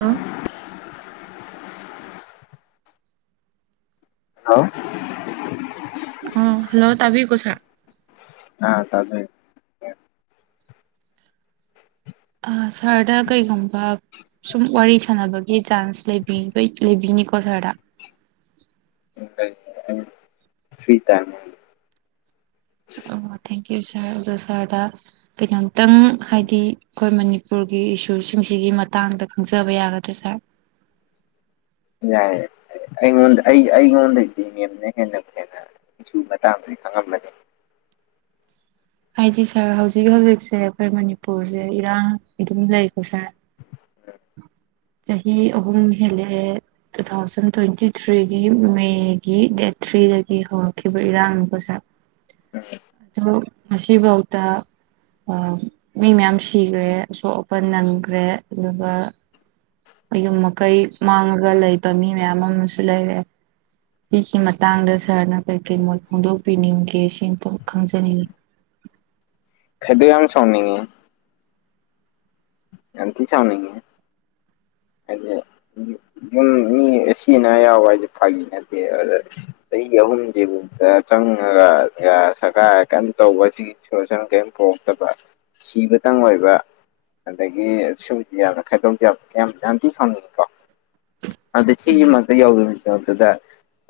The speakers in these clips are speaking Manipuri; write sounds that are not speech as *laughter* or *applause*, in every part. ꯑ ꯍꯜꯂꯣ ꯑꯣ ꯍꯜꯂꯣ ꯇꯥꯕꯤꯀꯣ ꯁꯥꯔ ꯑꯥ ꯇꯥꯖꯩ ꯑꯥ ꯁꯥꯔꯗ ꯀꯩꯒꯨꯝꯕ ꯁꯨꯝ ꯋꯥꯔꯤ ꯁꯥꯟꯅꯕꯒꯤ ꯆꯥꯟꯁ ꯂꯩꯕꯤꯕꯩ ꯂꯩꯕꯤꯅꯤꯀꯣ ꯁꯥꯔꯗ ꯐ꯭ꯔꯤ ꯇꯥꯏꯝꯃꯔ ꯑꯣ ꯊꯦꯡꯀ꯭ꯌꯨ ꯁꯥꯔ ꯑꯗꯣ ꯁꯥꯔꯗ ꯀꯩꯅꯣꯝꯇꯪ ꯍꯥꯏꯗꯤ ꯑꯩꯈꯣꯏ ꯃꯅꯤꯄꯨꯔꯒꯤ ꯏꯁꯨꯁꯤꯡꯁꯤꯒꯤ ꯃꯇꯥꯡꯗ ꯈꯪꯖꯕ ꯌꯥꯒꯗ꯭ꯔꯥ ꯁꯥꯔ ꯌꯥꯏ ꯑꯩ ꯑꯩꯉꯣꯟꯗ ꯑꯩ ꯑꯩꯉꯣꯟꯗꯩꯗꯤ ꯃꯦꯝꯅ ꯍꯦꯟꯅꯕꯨ ꯍꯦꯟꯅ ꯏꯁꯨ ꯃꯇꯥꯡꯗꯗꯤ ꯈꯪꯉꯝꯃꯅꯤ ꯍꯥꯏꯗꯤ ꯁꯥꯔ ꯍꯧꯖꯤꯛ ꯍꯧꯖꯤꯛꯁꯦ ꯑꯩꯈꯣꯏ ꯃꯅꯤꯄꯨꯔꯖꯦ ꯏꯔꯥꯡ ꯑꯗꯨꯝ ꯂꯩꯀꯣ ꯁꯥꯔ ꯆꯍꯤ ꯑꯍꯨꯝ ꯍꯦꯜꯂꯦꯛꯑꯦ ꯇꯨ ꯊꯥꯎꯖꯟ ꯇ꯭ꯋꯦꯟꯇꯤ ꯊ꯭ꯔꯤꯒꯤ ꯃꯦꯒꯤ ꯗꯦꯠ ꯊ꯭ꯔꯤꯗꯒꯤ ꯍꯧꯔꯛꯈꯤꯕ ꯏꯔꯥꯡꯅꯤꯀꯣ ꯁꯥꯔ ꯎꯝ ꯑꯗꯨ ꯉꯁꯤꯕꯥꯎꯇ ꯑꯥ ꯃꯤ ꯃꯌꯥꯝ ꯁꯤꯒ꯭ꯔꯦ ꯑꯁꯣꯛ ꯑꯄꯟ ꯅꯪꯒ꯭ꯔꯦ ꯑꯗꯨꯒ ꯃꯌꯨꯝ ꯃꯀꯩ ꯃꯥꯡꯉꯒ ꯂꯩꯕ ꯃꯤ ꯃꯌꯥꯝ ꯑꯃꯁꯨ ꯂꯩꯔꯦ ꯁꯤꯒꯤ ꯃꯇꯥꯡꯗ ꯁꯥꯔꯅ ꯀꯩꯀꯩ ꯃꯣꯠ ꯐꯣꯡꯗꯣꯛꯄꯤꯅꯤꯡꯒꯦ ꯁꯤꯃꯇꯪ ꯈꯪꯖꯅꯤꯡꯉꯤ ꯈꯣꯏꯗꯧ ꯌꯥꯝ ꯁꯥꯎꯅꯤꯡꯉꯤ ꯌꯥꯝꯊꯤ ꯁꯥꯎꯅꯤꯡꯉꯤꯍꯦ ꯍꯥꯏꯗꯤ ꯌꯨꯝ ꯃꯤ ꯑꯁꯤ ꯑꯅꯥ ꯌꯥꯎꯕ ꯍꯥꯏꯁꯦ ꯐꯥꯒꯤ ꯅꯠꯇꯦ ꯑꯗ ꯆꯍꯤ ꯑꯍꯨꯝꯁꯤꯕꯨꯛꯇ ꯆꯪꯉꯒ ꯒꯥ ꯁꯔꯀꯥꯔ ꯀꯩꯝ ꯇꯧꯕꯁꯤꯒꯤ ꯁꯣꯂꯨꯁꯟ ꯀꯔꯤꯝ ꯄꯣꯔꯛꯇꯕ ꯁꯤꯕꯇꯪ ꯑꯣꯏꯕ ꯑꯗꯒꯤ ꯁꯨꯕꯨꯗꯤ ꯌꯥꯝꯅ ꯈꯥꯏꯗꯧꯁꯦ ꯌꯥꯝ ꯀꯌꯥꯝ ꯌꯥꯝꯊꯤ ꯁꯥꯎꯅꯤꯡꯉꯤꯀꯣ ꯑꯗ ꯁꯤꯒꯤ ꯃꯔꯛꯇ *unintelligible*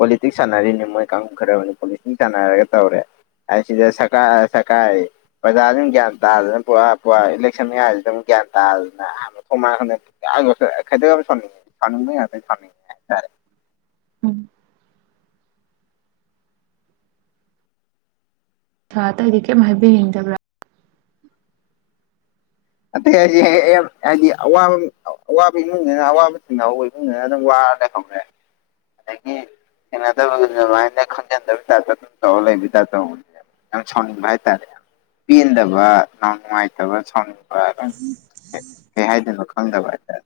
ꯄꯣꯂꯤꯇꯤꯛꯁ ꯁꯥꯟꯅꯔꯤꯅꯦ ꯃꯣꯏ ꯀꯥꯡꯒꯨ ꯈꯔ ꯑꯃꯗꯤ ꯄꯣꯂꯤꯇꯤꯛꯁ ꯁꯥꯟꯅꯔꯒ ꯇꯧꯔꯦ ꯑꯥꯏꯁꯤꯗ ꯁꯔꯀꯥ ꯑꯥ ꯁꯔꯀꯥꯔ ꯑꯥꯏꯌꯦ ꯄ꯭ꯔꯖꯥꯁꯤꯅ ꯒ꯭ꯌꯥꯟ ꯇꯥꯗꯅ ꯄꯨꯔꯥ ꯄꯨꯔꯥ ꯏꯂꯦꯛꯁꯟ ꯃꯌꯥꯁꯤꯗ ꯑꯃꯨꯛ ꯒ꯭ꯌꯥꯟ ꯇꯥꯗꯗꯅ ꯑꯥ ꯃꯊꯣꯡ ꯃꯔꯥꯡ ꯈꯪꯗ *unintelligible* ꯈꯩꯗꯧ ꯌꯥꯝ ꯁꯥꯎꯅꯤꯡꯉꯤ ꯁꯥꯎꯅꯤꯡꯕꯩ ꯉꯥꯛꯇ ꯁꯥꯎꯅꯤꯡ ꯎꯝ ꯁꯥꯔ ꯑꯇꯩꯗꯤ ꯀꯩꯝ ꯍꯥꯏꯕꯤ ꯅꯤꯡꯗꯕ꯭ꯔꯥ ꯑꯇꯩ ꯍꯥꯏꯁꯦ ꯍꯦꯛ ꯍꯥꯏꯗꯤ ꯑꯋꯥꯕ ꯑꯋꯥꯕ ꯏꯃꯨꯡꯅꯤꯅ ꯑꯋꯥꯕ ꯊꯦꯡꯅꯍꯧꯕꯩ ꯏꯃꯨꯡꯗꯅ ꯑꯗꯨꯝ ꯋꯥꯔ ꯂꯩꯍꯧꯔꯦ ꯑꯗꯒꯤ ꯊꯦꯡꯅꯗꯕ ꯑꯗꯨꯃꯥꯏꯅ ꯈꯪꯖꯟꯅꯗꯕꯩ ꯇꯥꯏꯞꯇ ꯑꯗꯨꯝ ꯇꯧꯔ ꯂꯩꯕꯩ ꯇꯥꯏꯞ ꯇꯧꯕꯁꯦ ꯌꯥꯝ ꯁꯥꯎꯅꯤꯡꯕ ꯍꯥꯏꯇꯥꯔꯦ ꯌꯥꯝ ꯄꯦꯟꯗꯕ ꯌꯥꯝ ꯅꯨꯡꯉꯥꯏꯇꯕ ꯁꯥꯎꯅꯤꯡ ꯍꯣꯏ *unintelligible* ꯀꯩ ꯍꯥꯏꯗꯣꯏꯅꯣ ꯈꯪꯗꯕ ꯍꯥꯏꯇꯥꯔꯦ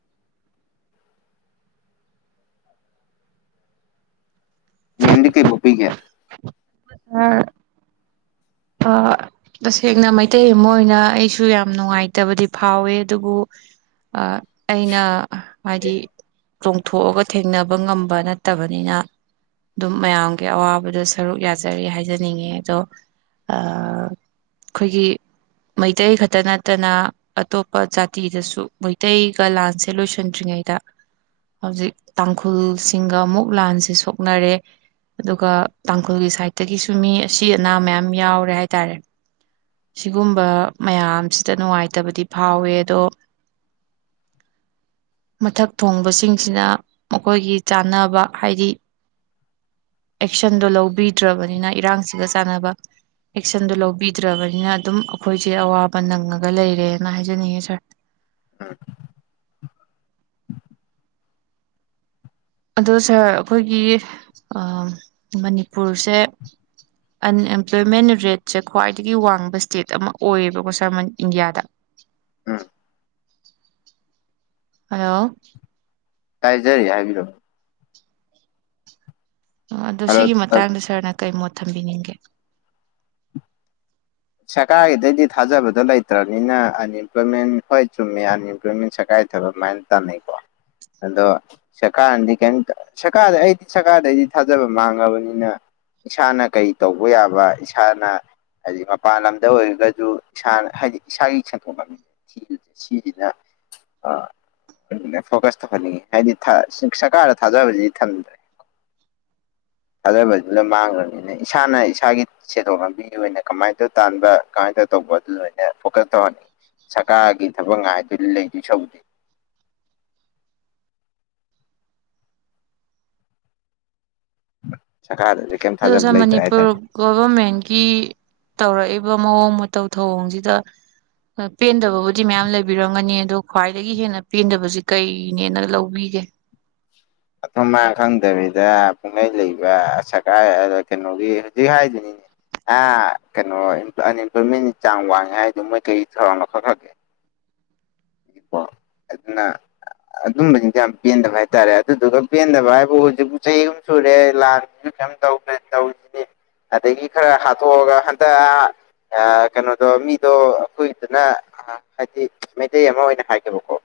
ꯃꯦꯝꯗꯤ ꯀꯩ ꯕꯣꯛꯄꯤꯒꯦ ꯁꯥꯔ ꯑꯥ ꯇꯁꯦꯡꯅ ꯃꯩꯇꯩ ꯑꯃ ꯑꯣꯏꯅ ꯑꯩꯁꯨ ꯌꯥꯝ ꯅꯨꯡꯉꯥꯏꯇꯕꯗꯤ ꯐꯥꯎꯋꯦ ꯑꯗꯨꯕꯨ ꯑ ꯑꯩꯅ ꯍꯥꯏꯗꯤ ꯆꯣꯡꯊꯣꯛꯑꯒ ꯊꯦꯡꯅꯕ ꯉꯝꯕ ꯅꯠꯇꯕꯅꯤꯅ ꯑꯗꯨꯝ ꯃꯌꯥꯝꯒꯤ ꯑꯋꯥꯕꯗ ꯁꯔꯨꯛ ꯌꯥꯖꯔꯤ ꯍꯥꯏꯖꯅꯤꯡꯉꯦ ꯑꯗꯣ ꯑꯥ ꯑꯩꯈꯣꯏꯒꯤ ꯃꯩꯇꯩ ꯈꯛꯇ ꯅꯠꯇꯅ ꯑꯇꯣꯞꯄ ꯖꯥꯇꯤꯗꯁꯨ ꯃꯩꯇꯩꯒ ꯂꯥꯟꯁꯦ ꯂꯣꯏꯁꯟꯗ꯭ꯔꯤꯉꯩꯗ ꯍꯧꯖꯤꯛ ꯇꯥꯡꯈꯨꯜꯁꯤꯡꯒ ꯑꯃꯨꯛ ꯂꯥꯟꯁꯦ ꯁꯣꯛꯅꯔꯦ ꯑꯗꯨꯒ ꯇꯥꯡꯈꯨꯜꯒꯤ ꯁꯥꯏꯠꯇꯒꯤꯁꯨ ꯃꯤ ꯑꯁꯤ ꯑꯅꯥ ꯃꯌꯥꯝ ꯌꯥꯎꯔꯦ ꯍꯥꯏꯇꯥꯔꯦ ꯁꯤꯒꯨꯝꯕ ꯃꯌꯥꯝꯁꯤꯗ ꯅꯨꯡꯉꯥꯏꯇꯕꯗꯤ ꯐꯥꯎꯋꯦ ꯑꯗꯣ ꯃꯊꯛ ꯊꯣꯡꯕꯁꯤꯡꯁꯤꯅ ꯃꯈꯣꯏꯒꯤ ꯆꯥꯟꯅꯕ ꯍꯥꯏꯗꯤ ꯑꯦꯛꯁꯟꯗꯣ ꯂꯧꯕꯤꯗ꯭ꯔꯕꯅꯤꯅ ꯏꯔꯥꯡꯁꯤꯒ ꯆꯥꯟꯅꯕ ꯑꯦꯛꯁꯟꯗꯣ ꯂꯧꯕꯤꯗ꯭ꯔꯕꯅꯤꯅ ꯑꯗꯨꯝ ꯑꯈꯣꯏꯁꯦ ꯑꯋꯥꯕ ꯅꯪꯉꯒ ꯂꯩꯔꯦꯅ ꯍꯥꯏꯖꯅꯤꯡꯉꯦ ꯁꯥꯔ ꯎꯝ ꯑꯗꯣ ꯁꯥꯔ ꯑꯈꯣꯏꯒꯤ ꯑꯥ ꯃꯅꯤꯄꯨꯔꯁꯦ ꯑꯟꯑꯦꯝꯄ꯭ꯂꯣꯏꯃꯦꯟ ꯔꯦꯠꯁꯦ ꯈ꯭ꯋꯥꯏꯗꯒꯤ ꯋꯥꯡꯕ ꯏꯁꯇꯦꯠ ꯑꯃ ꯑꯣꯏꯌꯦꯕꯀꯣ ꯁꯥꯔ ꯃꯟ ꯏꯟꯗꯤꯌꯥꯗ ꯎꯝ ꯍꯜꯂꯣ ꯇꯥꯏꯖꯔꯤ ꯍꯥꯏꯕꯤꯔꯛꯑꯣ ꯑꯣ ꯑꯗꯣ ꯍꯜꯂꯣ ꯁꯤꯒꯤ ꯇꯠ ꯃꯇꯥꯡꯗ ꯁꯥꯔꯅ ꯀꯩ ꯃꯣꯠ ꯊꯝꯕꯤꯅꯤꯡꯒꯦ ꯁꯔꯀꯥꯔꯒꯤꯗꯩꯗꯤ ꯊꯥꯖꯕꯗꯣ ꯂꯩꯇ꯭ꯔꯕꯅꯤꯅ ꯑꯟꯏꯝꯄ꯭ꯂꯣꯏꯃꯦꯟ ꯍꯣꯏ ꯆꯨꯝꯃꯦ ꯑꯟꯏꯝꯄ꯭ꯂꯣꯏꯃꯦꯟ ꯁꯔꯀꯥꯔ ꯊꯕꯛ ꯑꯗꯨꯃꯥꯏꯅ ꯇꯥꯟꯅꯩꯀꯣ ꯑꯗꯣ ꯁꯔꯀꯥꯔꯅꯗꯤ ꯀꯩꯝꯇ ꯁꯔꯀꯥꯔꯗ ꯑꯩꯗꯤ ꯁꯔꯀꯥꯔꯗꯩꯗꯤ ꯊꯥꯖꯕ ꯃꯥꯡꯉꯕꯅꯤꯅ ꯏꯁꯥꯅ ꯀꯩ ꯇꯧꯕ ꯌꯥꯕ ꯏꯁꯥꯅ ꯍꯥꯏꯗꯤ ꯃꯞ ꯄꯥꯟ ꯂꯝꯗ ꯑꯣꯏꯔꯒꯁꯨ ꯏꯁꯥꯅ ꯍꯥꯏꯗꯤ ꯏꯁꯥꯒꯤ ꯁꯦꯟꯊꯣꯛ ꯂꯝꯕꯤ ꯊꯤꯕꯁꯦ ꯁꯤꯁꯤꯅ ꯑꯥ ꯐꯣꯀꯁ ꯇꯧꯍꯟꯅꯤꯡꯉꯤ ꯍꯥꯏꯗꯤ ꯊꯥ ꯁꯔꯀꯥꯔꯗ ꯊꯥꯖꯕꯁꯤꯗꯤ ꯊꯝꯗ꯭ꯔꯦ ꯊꯥꯖꯕꯗꯨꯅ ꯃꯥꯡꯈ꯭ꯔꯕꯅꯤꯅ ꯏꯁꯥꯅ ꯏꯁꯥꯒꯤ ꯁꯦꯟꯊꯣꯛ ꯂꯝꯕꯤꯒꯤ ꯑꯣꯏꯅ ꯀꯃꯥꯏꯅ ꯑꯗꯨ ꯇꯥꯟꯕ ꯀꯃꯥꯏ ꯇꯧ ꯇꯧꯕ ꯑꯗꯨ ꯂꯣꯏꯅ ꯐꯣꯀꯁ ꯇꯧꯍꯟꯅꯤꯡꯉꯤ ꯁꯔꯀꯥꯔꯒꯤ ꯊꯕꯛ ꯉꯥꯏꯗꯣꯏ ꯂꯩꯗꯣꯏ ꯁꯧꯕꯨꯗꯤ ꯁꯔꯀꯥꯔꯗꯗꯤ ꯀꯩꯝ ꯑꯗꯣ ꯁꯥꯔ ꯊꯥꯖꯕ ꯂꯩꯇ꯭ꯔꯦ ꯃꯅꯤꯄꯨꯔ ꯍꯥꯏꯇꯥꯔꯦ ꯒꯣꯚꯔꯃꯦꯟꯒꯤ ꯇꯧꯔꯛꯏꯕ ꯃꯑꯣꯡ ꯃꯇꯧ ꯊꯧꯑꯣꯡꯁꯤꯗ ꯍꯣꯏ ꯄꯦꯟꯗꯕꯕꯨꯗꯤ ꯃꯌꯥꯝ ꯂꯩꯕꯤꯔꯝꯒꯅꯤ ꯑꯗꯣ ꯈ꯭ꯋꯥꯏꯗꯒꯤ ꯍꯦꯟꯅ ꯄꯦꯟꯗꯕꯁꯤ ꯀꯩꯅꯦꯅ ꯂꯧꯕꯤꯒꯦ ꯃꯊꯣꯡ ꯃꯥꯔꯥꯡ ꯈꯪꯗꯕꯤꯗ ꯄꯨꯡꯂꯩ ꯂꯩꯕ ꯁꯔꯀꯥꯔꯒ ꯑꯗꯣ ꯀꯩꯅꯣꯒꯤ ꯍꯧꯖꯤꯛ ꯍꯥꯏꯗꯨꯅꯤꯅꯦ ꯑ ꯀꯩꯅꯣ ꯑꯟꯏꯦꯝꯄ꯭ꯂꯣꯏꯃꯦꯟꯗꯤ ꯆꯥꯡ ꯋꯥꯡꯉꯦ ꯍꯥꯏꯗꯣ ꯃꯣꯏ ꯀꯔꯤ ꯊꯧꯔꯥꯡ ꯂꯧꯈꯠꯈ꯭ꯔꯒꯦ꯫ *unintelligible* ꯑꯗꯨꯅ ꯑꯗꯨꯝꯕꯁꯤꯡꯁꯦ ꯌꯥꯝ ꯄꯦꯟꯗꯕ ꯍꯥꯏꯇꯥꯔꯦ ꯑꯗꯨꯗꯨꯒ ꯄꯦꯟꯗꯕ ꯍꯥꯏꯕꯨ ꯍꯧꯖꯤꯛꯄ ꯆꯍꯤꯒꯨꯝ ꯁꯨꯔꯦ ꯂꯥꯟꯁꯨ *unintelligible* ꯇꯧꯔꯤꯁꯤꯅꯦ ꯑꯗꯒꯤ ꯈꯔ ꯍꯥꯠꯇꯣꯛꯑꯒ ꯍꯟꯗꯛ ꯑ ꯀꯩꯅꯣꯗꯣ ꯃꯤꯗꯣ ꯑꯩꯈꯣꯏꯒꯤꯗꯅ ꯍꯥꯏꯗꯤ ꯃꯩꯇꯩ ꯑꯃ ꯑꯣꯏꯅ ꯍꯥꯏꯒꯦꯕꯀꯣ꯫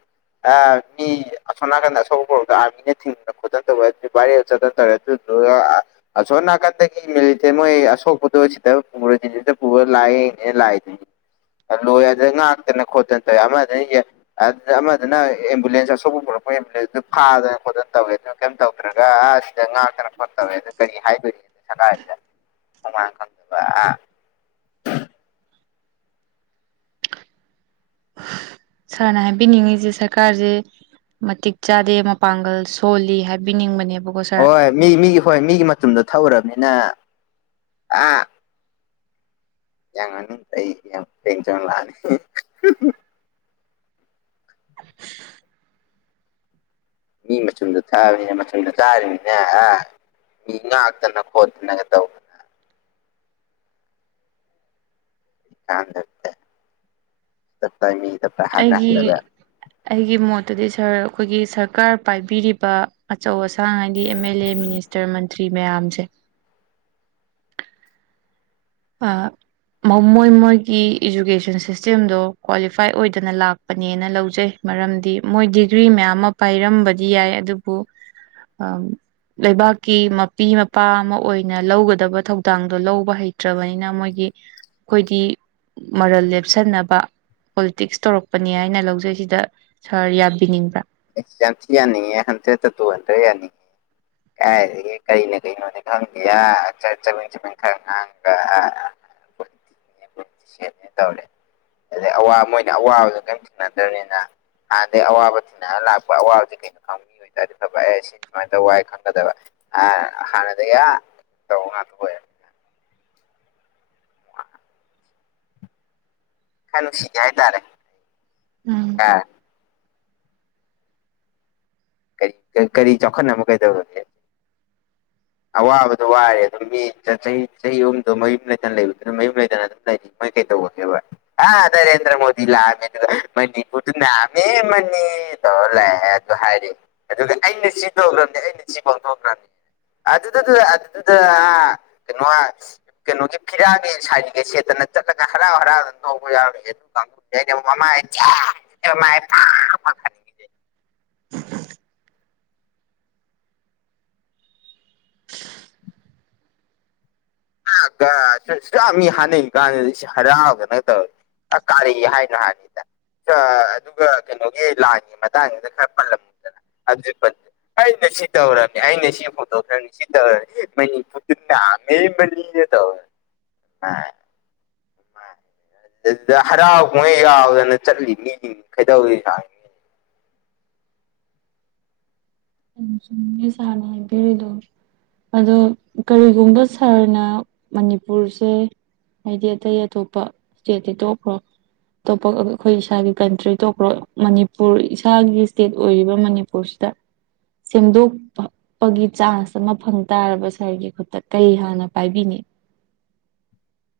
ꯃꯤ ꯑꯁꯣꯝ ꯅꯥꯀꯟꯗ ꯑꯁꯧꯕ ꯄꯣꯔꯗ ꯑꯥꯔꯃꯤꯅ ꯊꯤꯡꯗꯅ ꯈꯣꯠꯇꯅ ꯇꯧꯋꯦ ꯑꯗꯨꯗꯤ ꯚꯥꯏꯔꯦꯜ ꯆꯠꯇꯅ ꯇꯧꯔꯦ ꯑꯗꯨ *unintelligible* ꯑꯁꯣꯝ ꯅꯥꯀꯟꯗꯒꯤ ꯃꯤꯂꯤꯇꯦ ꯃꯣꯏ ꯑꯁꯣꯛꯄꯗꯣ ꯁꯤꯗ ꯄꯨꯔꯁꯤꯁꯤꯗ ꯄꯨꯔ ꯂꯥꯛꯑꯦꯅꯦ ꯂꯥꯛꯏꯗꯨꯅꯤ꯫ ꯂꯣꯏ ꯑꯗ ꯉꯥꯛꯇꯅ ꯈꯣꯠꯇꯅ ꯇꯧ ꯑꯃꯗꯅ ꯑꯗꯨꯅ ꯑꯃꯗꯨꯅ ꯑꯦꯝꯕꯨꯂꯦꯟꯁ ꯑꯁꯧꯕ ꯄꯨꯔꯛꯄꯦꯝꯕꯨꯂꯦꯟꯁꯗꯨꯨ ꯐꯥꯗꯅ ꯈꯣꯠꯇꯅ ꯇꯧꯋꯦ ꯑꯗꯨ ꯀꯩꯝ ꯇꯧꯗ꯭ꯔꯒ ꯑꯁꯤꯗ ꯉꯥꯛꯇꯅ ꯈꯣꯠꯇꯧꯋꯦ ꯑꯗꯨ ꯀꯔꯤ ꯍꯥꯏꯕꯅꯤꯅꯣ ꯁꯒꯥꯏꯁꯤꯗ꯫ *unintelligible* ꯑꯥ꯫ ꯁꯥꯔꯅ ꯍꯥꯏꯕꯤꯅꯤꯡꯉꯁꯦ ꯁꯔꯀꯥꯔꯁꯦ꯫ ꯃꯇꯤꯛ ꯆꯥꯗꯦ ꯃꯄꯥꯡꯒꯜ ꯁꯣꯜꯂꯤ ꯍꯥꯏꯕꯤꯅꯤꯡꯕꯅꯦꯕ꫰꫰ ꯍꯣꯏ ꯃꯤ ꯃꯤꯒꯤ ꯍꯣꯏ ꯃꯤꯒꯤ ꯃꯇꯗ ꯊꯧꯔꯕꯅꯤꯅ ꯑ ꯌꯥꯡ ꯉꯅ ꯐꯩ ꯌꯥꯝ ꯇꯦꯡ ꯆꯅ ꯂꯥꯛꯑꯅꯤ꯫ ꯃꯤ ꯃꯆꯨꯝꯗ ꯊꯥꯛꯕꯅꯤꯅ ꯃꯆꯨꯝꯗ ꯆꯥꯔꯤꯕꯅꯤꯅꯦ ꯑ꯫ ꯃꯤ ꯉꯥꯛꯇꯅ ꯈꯣꯠꯇꯅꯒ ꯇꯧ꯫ ꯀꯩꯀꯟꯗꯕꯗ ꯇꯥꯞꯇꯥꯏꯃꯤ ꯇꯥꯞꯇꯥꯏ ꯍꯥꯠꯅꯥ ꯑꯩꯒꯤ ꯍꯥꯜꯂꯒ꯫ ꯑꯩꯒꯤ ꯃꯣꯠꯇꯨꯗꯤꯔ ꯑꯩꯈꯣꯏꯒꯤ ꯁꯔꯀꯥꯔ ꯄꯥꯏꯕꯤꯔꯤꯕ ꯑꯆꯧ ꯑꯁꯥꯡ *unintelligible* ꯉꯥꯏꯗꯤ ꯑꯦꯝ ꯑꯦꯜ ꯑꯦ ꯃꯤꯅꯤꯁꯇꯔ ꯃꯟꯇ꯭ꯔꯤ ꯃꯌꯥꯝꯁꯦ꫰꫰ ꯑ ꯃꯣꯏ ꯃꯣꯏꯒꯤ ꯏꯖꯨꯀꯦꯁꯟ ꯁꯤꯁꯇꯦꯝꯗꯣ ꯀ꯭ꯋꯥꯂꯤꯐꯥꯏ ꯑꯣꯏꯗꯅ ꯂꯥꯛ ꯄꯅꯦꯅ ꯂꯧꯖꯩ ꯃꯔꯝꯗꯤ ꯃꯣꯏ ꯗꯤꯒ꯭ꯔꯤ ꯃꯌꯥꯝ ꯑꯃ ꯄꯥꯏꯔꯝꯕꯗꯤ ꯌꯥꯏ ꯑꯗꯨꯕꯨ ꯑꯝ ꯂꯩꯕꯥꯛꯀꯤ ꯃꯄꯤ ꯃꯄꯥ ꯑꯃ ꯑꯣꯏꯅ ꯂꯧꯒꯗꯕ ꯊꯧꯗꯥꯡꯗꯣ ꯂꯧꯕ ꯍꯩ ꯅꯠꯇ꯭ꯔꯕꯅꯤꯅ ꯃꯣꯏꯒꯤ ꯑꯩꯈꯣꯏꯗꯤ ꯃꯔꯜ ꯂꯦꯞꯁꯟꯅꯕ꫰꫰ ꯄꯣꯂꯤꯇꯤꯛꯁ ꯇꯧꯔꯛꯄꯅꯦ ꯍꯥꯏꯅ ꯂꯧꯖꯩ ꯁꯤꯗ ꯁꯥꯔ ꯌꯥꯕꯤꯅꯤꯡꯕ꯭ꯔꯥ꯫ ꯑꯦ ꯌꯥꯝꯁꯤ ꯌꯥꯅꯤꯡꯉꯦ ꯍꯟꯗ꯭ꯔꯦꯗꯠꯇ ꯇꯨ ꯍꯟꯗ꯭ꯔꯦꯠ ꯌꯥꯅꯤꯉꯦ *unintelligible* ꯀꯥꯏꯗꯒꯤ ꯀꯩꯅ ꯀꯩꯅꯣꯅꯦ ꯈꯪꯗꯦꯌꯥ ꯑ ꯆꯥꯕꯦꯡ ꯆꯥꯖꯦꯡ ꯈꯔ ꯉꯥꯡꯑꯒ *unintelligible* ꯇꯧꯔꯦ ꯑꯗꯩ ꯃꯣꯏꯅ ꯑꯋꯥꯕꯗꯣ ꯀꯔꯤꯝ ꯊꯦꯡꯅꯗ꯭ꯔꯕꯅꯤꯅ ꯍꯥꯟꯅꯗꯩ ꯑꯋꯥꯕ ꯊꯦꯡꯅꯔ ꯂꯥꯛꯄ ꯑꯋꯥꯕꯁꯦ ꯀꯩ ꯑ ꯈꯪꯇꯥꯔꯗꯤ ꯐꯕ ꯑꯦ ꯁꯤꯅꯤ ꯁꯨꯃꯥꯏꯅ ꯇꯧꯕ ꯍꯥꯏ ꯈꯪꯒꯗꯕ ꯍꯥꯟꯅꯗꯒꯤ ꯇꯧ ꯉꯥꯡꯇ ꯑꯣꯏ ꯈ ꯅꯨꯡꯁꯤꯗꯤꯦ ꯍꯥꯏ ꯇꯔꯥ ꯎꯝ ꯁꯀꯔ ꯀꯔꯤ ꯀꯔꯤ ꯆꯥꯎꯈꯠꯅꯕ ꯀꯩꯗꯧꯒꯦ ꯑꯋꯥꯕꯗꯣ ꯋꯥꯔꯦ ꯑꯗꯨꯝ ꯃꯤ ꯆꯍꯤ ꯆꯍꯤ ꯑꯍꯨꯝꯗꯣ ꯃꯌꯨꯝ ꯂꯩꯇꯅ ꯂꯩꯕꯗꯨꯅ ꯃꯌꯨꯝ ꯂꯩꯗꯅ ꯑꯗꯨꯝ ꯂꯩꯔꯤ ꯃꯣꯏ ꯀꯩ ꯇꯧꯒꯦꯕ ꯑ ꯅꯔꯦꯟꯗ꯭ꯔ ꯃꯣꯗꯤ ꯂꯥꯛꯃꯦꯗꯨ ꯃꯅꯤꯄꯨꯔꯗ ꯂꯥꯀꯃꯦ ꯃꯅꯤ ꯇꯧꯂ ꯑꯗꯨ ꯍꯥꯏꯔꯦ ꯑꯗꯨꯒ ꯑꯩꯅ ꯁꯤ ꯇꯧꯈ꯭ꯔꯕꯅꯤ ꯑꯩꯅ ꯁꯤ ꯄꯥꯡꯊꯣꯛꯈ꯭ꯔꯕꯅꯤ ꯑꯗꯨꯗꯨꯗ ꯑꯗꯨꯗꯨꯗ ꯑ ꯀꯩꯅꯣ ꯀꯩꯅꯣꯒꯤ ꯐꯤꯔꯥꯒꯤ ꯁꯥꯏꯠꯀ ꯁꯦꯠꯇꯅ ꯆꯠꯂꯒ ꯍꯔꯥꯎ ꯍꯔꯥꯎꯗꯅ ꯇꯧꯕ ꯌꯥꯔꯣꯏꯒꯦ ꯑꯗꯨ ꯑꯗꯩꯗꯤ ꯃꯃ ꯥꯥꯥꯥ ꯁꯦꯠ ꯃꯥꯃꯏ ꯄꯥꯛ ꯊꯥꯅꯤꯡꯉꯤꯁꯦ *unintelligible* ꯑꯁꯨꯛ ꯌꯝ ꯃꯤ ꯍꯥꯟꯅꯩ ꯀꯥꯟꯁꯤꯗ ꯍꯔꯥꯎꯗꯅ ꯇꯧꯌꯦ ꯑ ꯀꯥꯔꯤ ꯍꯥꯏꯅꯣ ꯍꯥꯏꯕꯅꯤꯗ ꯑꯥ ꯑꯗꯨꯒ ꯀꯩꯅꯣꯒꯤ ꯂꯥꯟꯒꯤ ꯃꯇꯥꯡꯁꯤꯗ ꯈꯔ ꯄꯜꯂꯝꯃꯨꯗꯅ ꯑꯗꯨꯖꯨ ꯄꯟꯗꯦ ꯑꯩꯅ ꯁꯤ ꯇꯧꯔꯝꯅꯤ ꯑꯩꯅ ꯁꯤ ꯍꯨꯟꯇꯣꯛꯈ꯭ꯔꯕꯅꯤ ꯁꯤ ꯇꯧꯔꯅꯤ *unintelligible* *unintelligible* ꯑꯗꯨꯗ ꯍꯔꯥꯎ ꯀꯨꯝꯍꯩ ꯌꯥꯎꯗꯅ ꯆꯠꯂꯤ ꯃꯤꯖꯤꯡ ꯀꯩꯗꯧꯔꯤꯅꯣ ꯍꯥꯏ ꯌꯥꯝ ꯆꯨꯝꯃꯦ ꯁꯥꯔꯅ ꯍꯥꯏꯕꯤꯔꯤꯗꯣ ꯑꯗꯣ ꯀꯔꯤꯒꯨꯝꯕ ꯁꯥꯔꯅ ꯃꯅꯤꯄꯨꯔꯁꯦ ꯍꯥꯏꯗꯤ ꯑꯇꯩ ꯑꯇꯣꯞꯄ ꯏꯁꯇꯦꯠꯇꯤ ꯇꯣꯛꯈ꯭ꯔꯣ ꯑꯇꯣꯞꯄ ꯑꯈꯣꯏ ꯑꯩꯈꯣꯏ ꯏꯁꯥꯒꯤ ꯀꯟꯇ꯭ꯔꯤ ꯇꯣꯛꯈ꯭ꯔꯣ ꯃꯅꯤꯄꯨꯔ ꯏꯁꯥꯒꯤ ꯏꯁꯇꯦꯠ ꯑꯣꯏꯔꯤꯕ ꯃꯅꯤꯄꯨꯔꯁꯤꯗ ꯁꯦꯝꯗꯣꯛꯄ ꯄꯒꯤ ꯆꯥꯟꯁ ꯑꯃ ꯐꯪ ꯇꯥꯔꯕ ꯁꯥꯔꯒꯤ ꯈꯨꯠꯇ ꯀꯩ ꯍꯥꯟꯅ ꯄꯥꯏꯕꯤꯅꯤ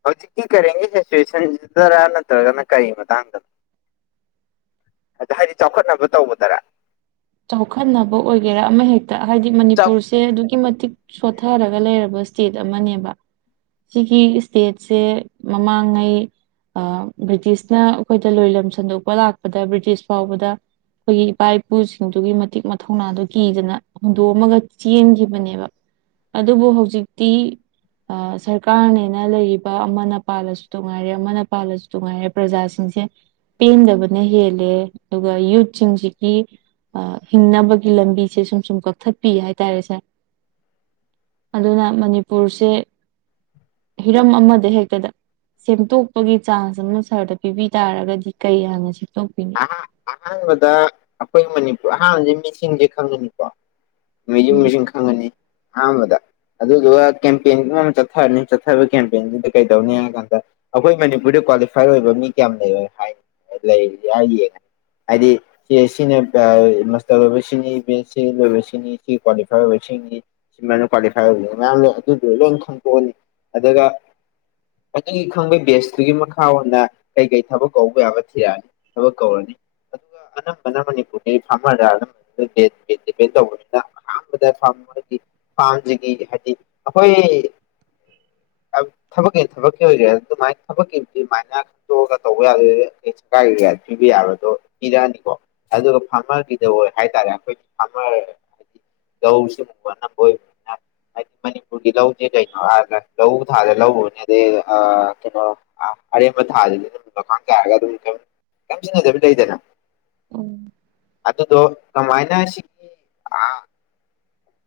ꯍꯧꯖꯤꯛꯀꯤ ꯀꯔꯦꯟꯒꯤ ꯁꯦꯆꯨꯋꯦꯁꯟꯁꯤꯗꯔꯥ ꯅꯠꯇ꯭ꯔꯒꯅ ꯀꯔꯤ ꯃꯇꯥꯡꯗꯅꯣ ꯑꯗ ꯍꯥꯏꯗꯤ ꯆꯥꯎꯈꯠꯅꯕ ꯇꯧꯕꯗꯔꯥ ꯆꯥꯎꯈꯠꯅꯕ ꯑꯣꯏꯒꯦꯔꯥ ꯑꯃ ꯍꯦꯛꯇ ꯍꯥꯏꯗꯤ ꯃꯅꯤꯄꯨꯔ ꯁꯦ ꯑꯗꯨꯛꯀꯤ ꯃꯇꯤꯛ ꯁꯣꯊꯔꯒ ꯂꯩꯔꯕ ꯏꯁ꯭ꯇꯦꯠ ꯑꯃꯅꯦꯕ ꯁꯤꯒꯤ ꯏꯁꯇꯦꯠꯁꯦ ꯃꯃꯥꯡꯉꯩ ꯑꯥ ꯕ꯭ꯔꯤꯇꯤꯁꯅ ꯑꯩꯈꯣꯏꯗ ꯂꯣꯏꯂꯝ ꯁꯟꯗꯣꯛꯄ ꯂꯥꯛꯄꯗ ꯕ꯭ꯔꯤꯇꯤꯁ ꯐꯥꯎꯕꯗ ꯑꯩꯈꯣꯏꯒꯤ ꯏꯄꯥ ꯏꯄꯨꯁꯤ ꯁꯤꯡꯗꯨꯒꯤ ꯃꯇꯤꯛ ꯃꯊꯧꯅꯥꯗꯨ ꯀꯤꯗꯅ ꯍꯨꯟꯗꯣꯛꯑꯝꯃꯒ ꯆꯦꯟꯈꯤꯕꯅꯦꯕ ꯑꯗꯨꯕꯨ ꯍꯧꯖꯤꯛꯇꯤ ꯑꯥ ꯁꯔꯀꯥꯔꯅꯦꯅ ꯂꯩꯔꯤꯕ ꯑꯃꯅ ꯄꯥꯜꯂꯁꯨ ꯇꯨꯉꯥꯏꯔꯦ ꯑꯃꯅ ꯄꯥꯜꯂꯁꯨ ꯇꯨꯉꯥꯏꯔꯦ ꯄ꯭ꯔꯖꯥꯁꯤꯡꯁꯦ ꯄꯦꯟꯗꯕꯅ ꯍꯦꯜꯂꯦ ꯑꯗꯨꯒ ꯌꯨꯠꯁꯤꯡꯁꯤꯒꯤ ꯑꯥ ꯍꯤꯡꯅꯕꯒꯤ ꯂꯝꯕꯤꯁꯦ ꯁꯨꯝ ꯁꯨꯝ ꯀꯛꯊꯠꯄꯤ ꯍꯥꯏꯇꯥꯔꯦ ꯁꯥꯔ ꯑꯗꯨꯅ ꯃꯅꯤꯄꯨꯔꯁꯦ ꯍꯤꯔꯝ ꯑꯃꯗ ꯍꯦꯛꯇꯗ ꯁꯦꯝꯇꯣꯛꯄꯒꯤ ꯆꯥꯟꯁ ꯑꯃ ꯁꯥꯔꯗ ꯄꯤꯕꯤ ꯇꯥꯔꯒꯗꯤ ꯀꯩ ꯍꯥꯟꯅ ꯁꯦꯝꯇꯣꯛꯄꯤꯅꯤ ꯑꯍꯥ ꯑꯍꯥꯟꯕꯗ ꯑꯈꯣꯏ ꯃꯅꯤꯄꯨꯔ ꯑꯍꯥꯟꯕꯁꯦ ꯃꯤꯁꯤꯡꯖꯦ ꯈꯪꯅꯤꯡꯉꯤꯀꯣ ꯌꯨꯝ ꯎꯝ ꯃꯁꯤꯡ ꯈꯪꯉꯅꯤ ꯑꯍꯥꯟꯕꯗ ꯑꯗꯨꯗꯨꯒ ꯀꯦꯝꯄꯦꯟꯒꯨꯝꯕꯃ ꯆꯠꯊꯔꯅꯤ ꯆꯠꯊꯕ ꯀꯦꯝꯄꯦꯟꯗꯨꯗ ꯀꯩꯗꯧꯅꯤ ꯍꯥꯏ ꯀꯥꯟꯗ ꯑꯈꯣꯏ ꯃꯅꯤꯄꯨꯔꯗ ꯀ꯭ꯋꯥꯂꯤꯐꯥꯏ ꯑꯣꯏꯕ ꯃꯤ ꯀꯌꯥꯝ ꯂꯩꯔꯣꯏ ꯍꯥꯏꯅꯤ ꯂꯩꯗꯤ ꯍꯥꯏ ꯌꯦꯡꯉꯅꯤ ꯍꯥꯏꯗꯤ ꯆꯦ ꯁꯤ ꯅ ꯑꯥ ꯃꯥꯇꯔ ꯂꯣꯏꯕ ꯁꯤꯅꯤ ꯕꯤ ꯑꯦꯁ ꯁꯤ ꯂꯣꯏꯕ ꯁꯤꯅꯤ ꯁꯤ ꯀ꯭ꯋꯥꯂꯤꯐꯥꯏ ꯑꯣꯏꯕ ꯁꯤꯅꯤ ꯁꯤꯃꯅ ꯀ꯭ꯋꯥꯂꯤꯐꯥꯏ ꯑꯣꯏꯕꯗꯣ ꯃꯌꯥꯝ ꯂꯩ ꯑꯗꯨꯗꯣ ꯂꯣꯏ ꯈꯪꯇꯣꯛꯑꯅꯤ ꯑꯗꯨꯒ ꯑꯗꯨꯒꯤ ꯈꯪꯕꯩ ꯕꯦꯁꯇꯨꯒꯤ ꯃꯈꯥ ꯑꯣꯏꯅ ꯀꯩꯀꯩ ꯊꯕꯛ ꯀꯧꯕ ꯌꯥꯕ ꯊꯤꯔꯛꯑꯅꯤ ꯊꯕꯛ ꯀꯧꯔꯅꯤ ꯑꯗꯨꯒ ꯑꯅꯝꯕꯅ ꯃꯅꯤꯄꯨꯔꯒꯤ ꯐꯥꯔꯃꯔꯗ ꯑꯅꯝꯕ *unintelligible* ꯗꯤꯄꯦꯟ ꯇꯧꯕꯅꯤꯅ ꯑꯍꯥꯟꯕꯗ ꯐꯥꯃꯔꯒꯤ ꯐꯥꯝꯖꯤꯒꯤ ꯍꯥꯏꯗꯤ ꯑꯈꯣꯏ ꯊꯕꯛꯀꯤꯅ ꯊꯕꯛꯀꯤ ꯑꯣꯏꯒ꯭ꯔꯦ ꯑꯗꯨꯃꯥꯏꯅ ꯊꯕꯛꯀꯤꯗꯤ ꯑꯗꯨꯃꯥꯏꯅ ꯈꯟꯇꯣꯛꯑꯒ ꯇꯧꯕ ꯌꯥꯗꯣꯏꯔꯦ ꯀꯥꯏ ꯑꯦꯔꯤꯌꯥꯗ ꯄꯤꯕ ꯌꯥꯕꯗꯣ ꯄꯤꯔꯛꯑꯅꯤꯀꯣ ꯑꯗꯨꯒ ꯐꯥꯔꯃꯔꯒꯤꯗ ꯑꯣꯏ ꯍꯥꯏꯇꯥꯔꯦ ꯑꯩꯈꯣꯏꯗꯤ ꯐꯥꯔꯃꯔ ꯂꯧ *unintelligible* ꯑꯅꯝꯕ ꯑꯣꯏꯕꯅꯤꯅ ꯍꯥꯏꯗꯤ ꯃꯅꯤꯄꯨꯔꯒꯤ ꯂꯧꯁꯦ ꯀꯩꯅꯣ ꯍꯥꯏꯕꯗ ꯂꯧ ꯊꯥꯗ ꯂꯧ ꯎꯔꯅꯤ ꯑꯗꯩ ꯑꯥ ꯀꯩꯅꯣ ꯑ ꯑꯔꯦꯝꯕ ꯊꯥꯖꯤꯗꯤ ꯑꯗꯨꯝ ꯅꯣꯡꯈꯥꯡ ꯆꯥꯏꯔꯒ ꯑꯗꯨꯝ ꯐꯤꯕꯝ ꯀꯦꯝ ꯁꯤꯖꯤꯟꯅꯗꯕꯤ ꯂꯩꯩꯗꯅ ꯎꯝ ꯑꯗꯨꯗꯣ ꯀꯃꯥꯏꯅ ꯁꯤ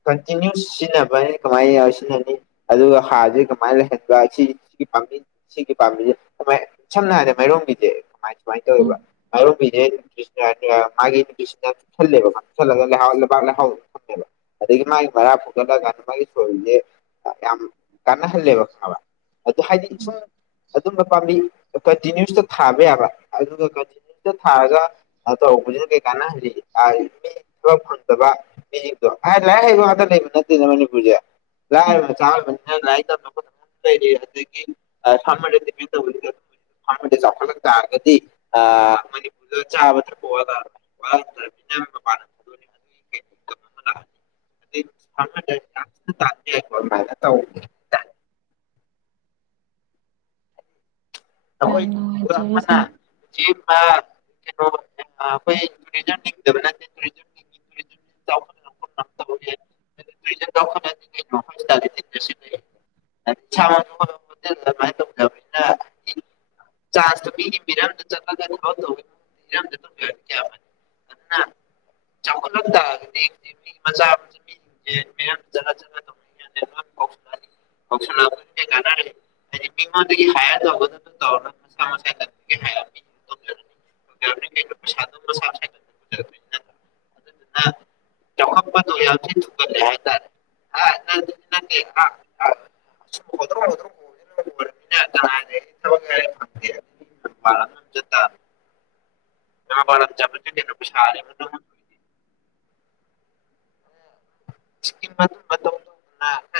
ꯀꯟꯇꯤꯅ꯭ꯌꯨꯁ ꯁꯤꯖꯤꯟꯅꯕꯅꯦ ꯀꯃꯥꯏ ꯌꯥꯎ ꯁꯤꯖꯤꯟꯅꯅꯤ ꯑꯗꯨꯒ ꯍꯥꯔꯖꯦ ꯀꯃꯥꯏꯅ ꯂꯩꯍꯟꯕ ꯁꯤ ꯁꯤꯒꯤ ꯄꯥꯝꯕꯤ ꯁꯤꯒꯤ ꯄꯥꯝꯕꯤꯁꯦ ꯚꯥꯢ ꯁꯝꯅ ꯍꯥꯏꯔꯕꯗ ꯃꯥꯏꯔꯣꯡꯕꯤꯁꯦ ꯁꯨꯃꯥꯢ ꯁꯨꯃꯥꯏꯅ ꯎꯝ ꯇꯧꯋꯦꯕ ꯃꯥꯢꯔꯣꯡꯕꯤꯁꯦ *unintelligible* ꯆꯜꯂꯦꯕ ꯆꯜꯂꯒ ꯂꯩꯍꯥꯎ ꯂꯩꯕꯥꯛ ꯂꯩꯍꯥꯎ ꯒꯜꯂꯦꯕ ꯑꯗꯒꯤ ꯃꯥꯒꯤ ꯃꯔꯥ ꯐꯨꯒꯠꯂꯀꯥꯟꯗ ꯃꯥꯒꯤ ꯁꯣꯢꯁꯦ ꯌꯥꯝ ꯀꯥꯟꯅꯍꯜꯂꯦꯕ ꯈꯪꯑꯕ ꯑꯗꯨ ꯍꯥꯏꯗꯤ ꯁꯨꯝ ꯑꯗꯨꯝꯕ ꯄꯥꯝꯕꯤ ꯀꯟꯇꯤꯅꯤ꯭ꯌꯨꯁꯇ ꯊꯥꯕ ꯌꯥꯕ ꯑꯗꯨꯒ ꯀꯟꯇꯤꯅꯤꯌꯨꯁꯇ ꯊꯥꯔꯒ ꯑ ꯇꯣ *unintelligible* ꯍꯧꯖꯤꯅ ꯀꯩ ꯀꯥꯟꯅꯍꯜꯂꯤ ꯊꯕꯛ ꯐꯪꯗꯕ ꯃꯤꯁꯤꯡꯗꯣ ꯍꯥꯏ ꯂꯥꯏꯔꯤꯛ ꯍꯩꯕ ꯉꯥꯛꯇ ꯂꯩꯕ ꯅꯠꯇꯦꯗꯅ ꯃꯅꯤꯄꯨꯔꯁꯦ ꯎꯝ ꯂꯥꯏꯔꯕ ꯃꯆꯥ ꯑꯣꯢꯕꯅꯤꯅ ꯁꯃ *unintelligible* *unintelligible* ꯆꯈꯠꯂ ꯇꯥꯔꯒꯗꯤ ꯑ ꯃꯅꯤꯄꯨꯔ ꯂ ꯆꯕꯠꯇꯣꯗꯔ ꯑꯗꯨ *unintelligible* *unintelligible* ꯊꯥꯟ ꯑꯗꯨꯃꯥꯢꯅ ꯇꯧꯋꯤ *unintelligible* ꯌꯥꯝ ꯅꯈꯣꯏ ꯅꯨꯡꯉꯥꯏꯖꯔꯦ ꯑꯃꯅ ꯁꯥꯔ *unintelligible* ꯑꯩꯈꯣꯢ ꯅ *unintelligible* ꯁꯤ *unintelligible* *unintelligible* ꯗꯤ ꯏꯁ ꯍꯣꯇꯦꯜꯗ ꯑꯗꯨꯃꯥꯏꯅ ꯇꯧꯗꯕꯅꯤꯅ ꯆꯥꯁꯇꯣ ꯃꯤꯒꯤ ꯄꯤꯔꯝꯗꯅ ꯆꯠꯂꯒ *unintelligible* ꯇꯝꯗ ꯑꯗꯨꯅ *unintelligible* ꯆꯒꯨ ꯂꯥꯛꯇꯥ ꯃ ꯆ *unintelligible* ꯃꯤꯉꯣꯡꯗꯒꯤ *unintelligible* ꯑꯗꯨꯗꯨꯅ ꯆꯥꯎꯈꯠꯄꯗꯣ ꯌꯥꯝ ꯊꯤ ꯊꯨꯒꯜꯂꯦ ꯍꯥꯏꯇꯥꯔꯦ *inaudible* *inaudible* ꯀꯦ *unintelligible* ꯔ ꯐ *inaudible* ꯃꯄꯥꯜ ꯂꯥꯝ ꯆꯠꯕꯗꯤ ꯀꯩꯅꯣ ꯄꯩꯁꯥ ꯀꯤ *inaudible*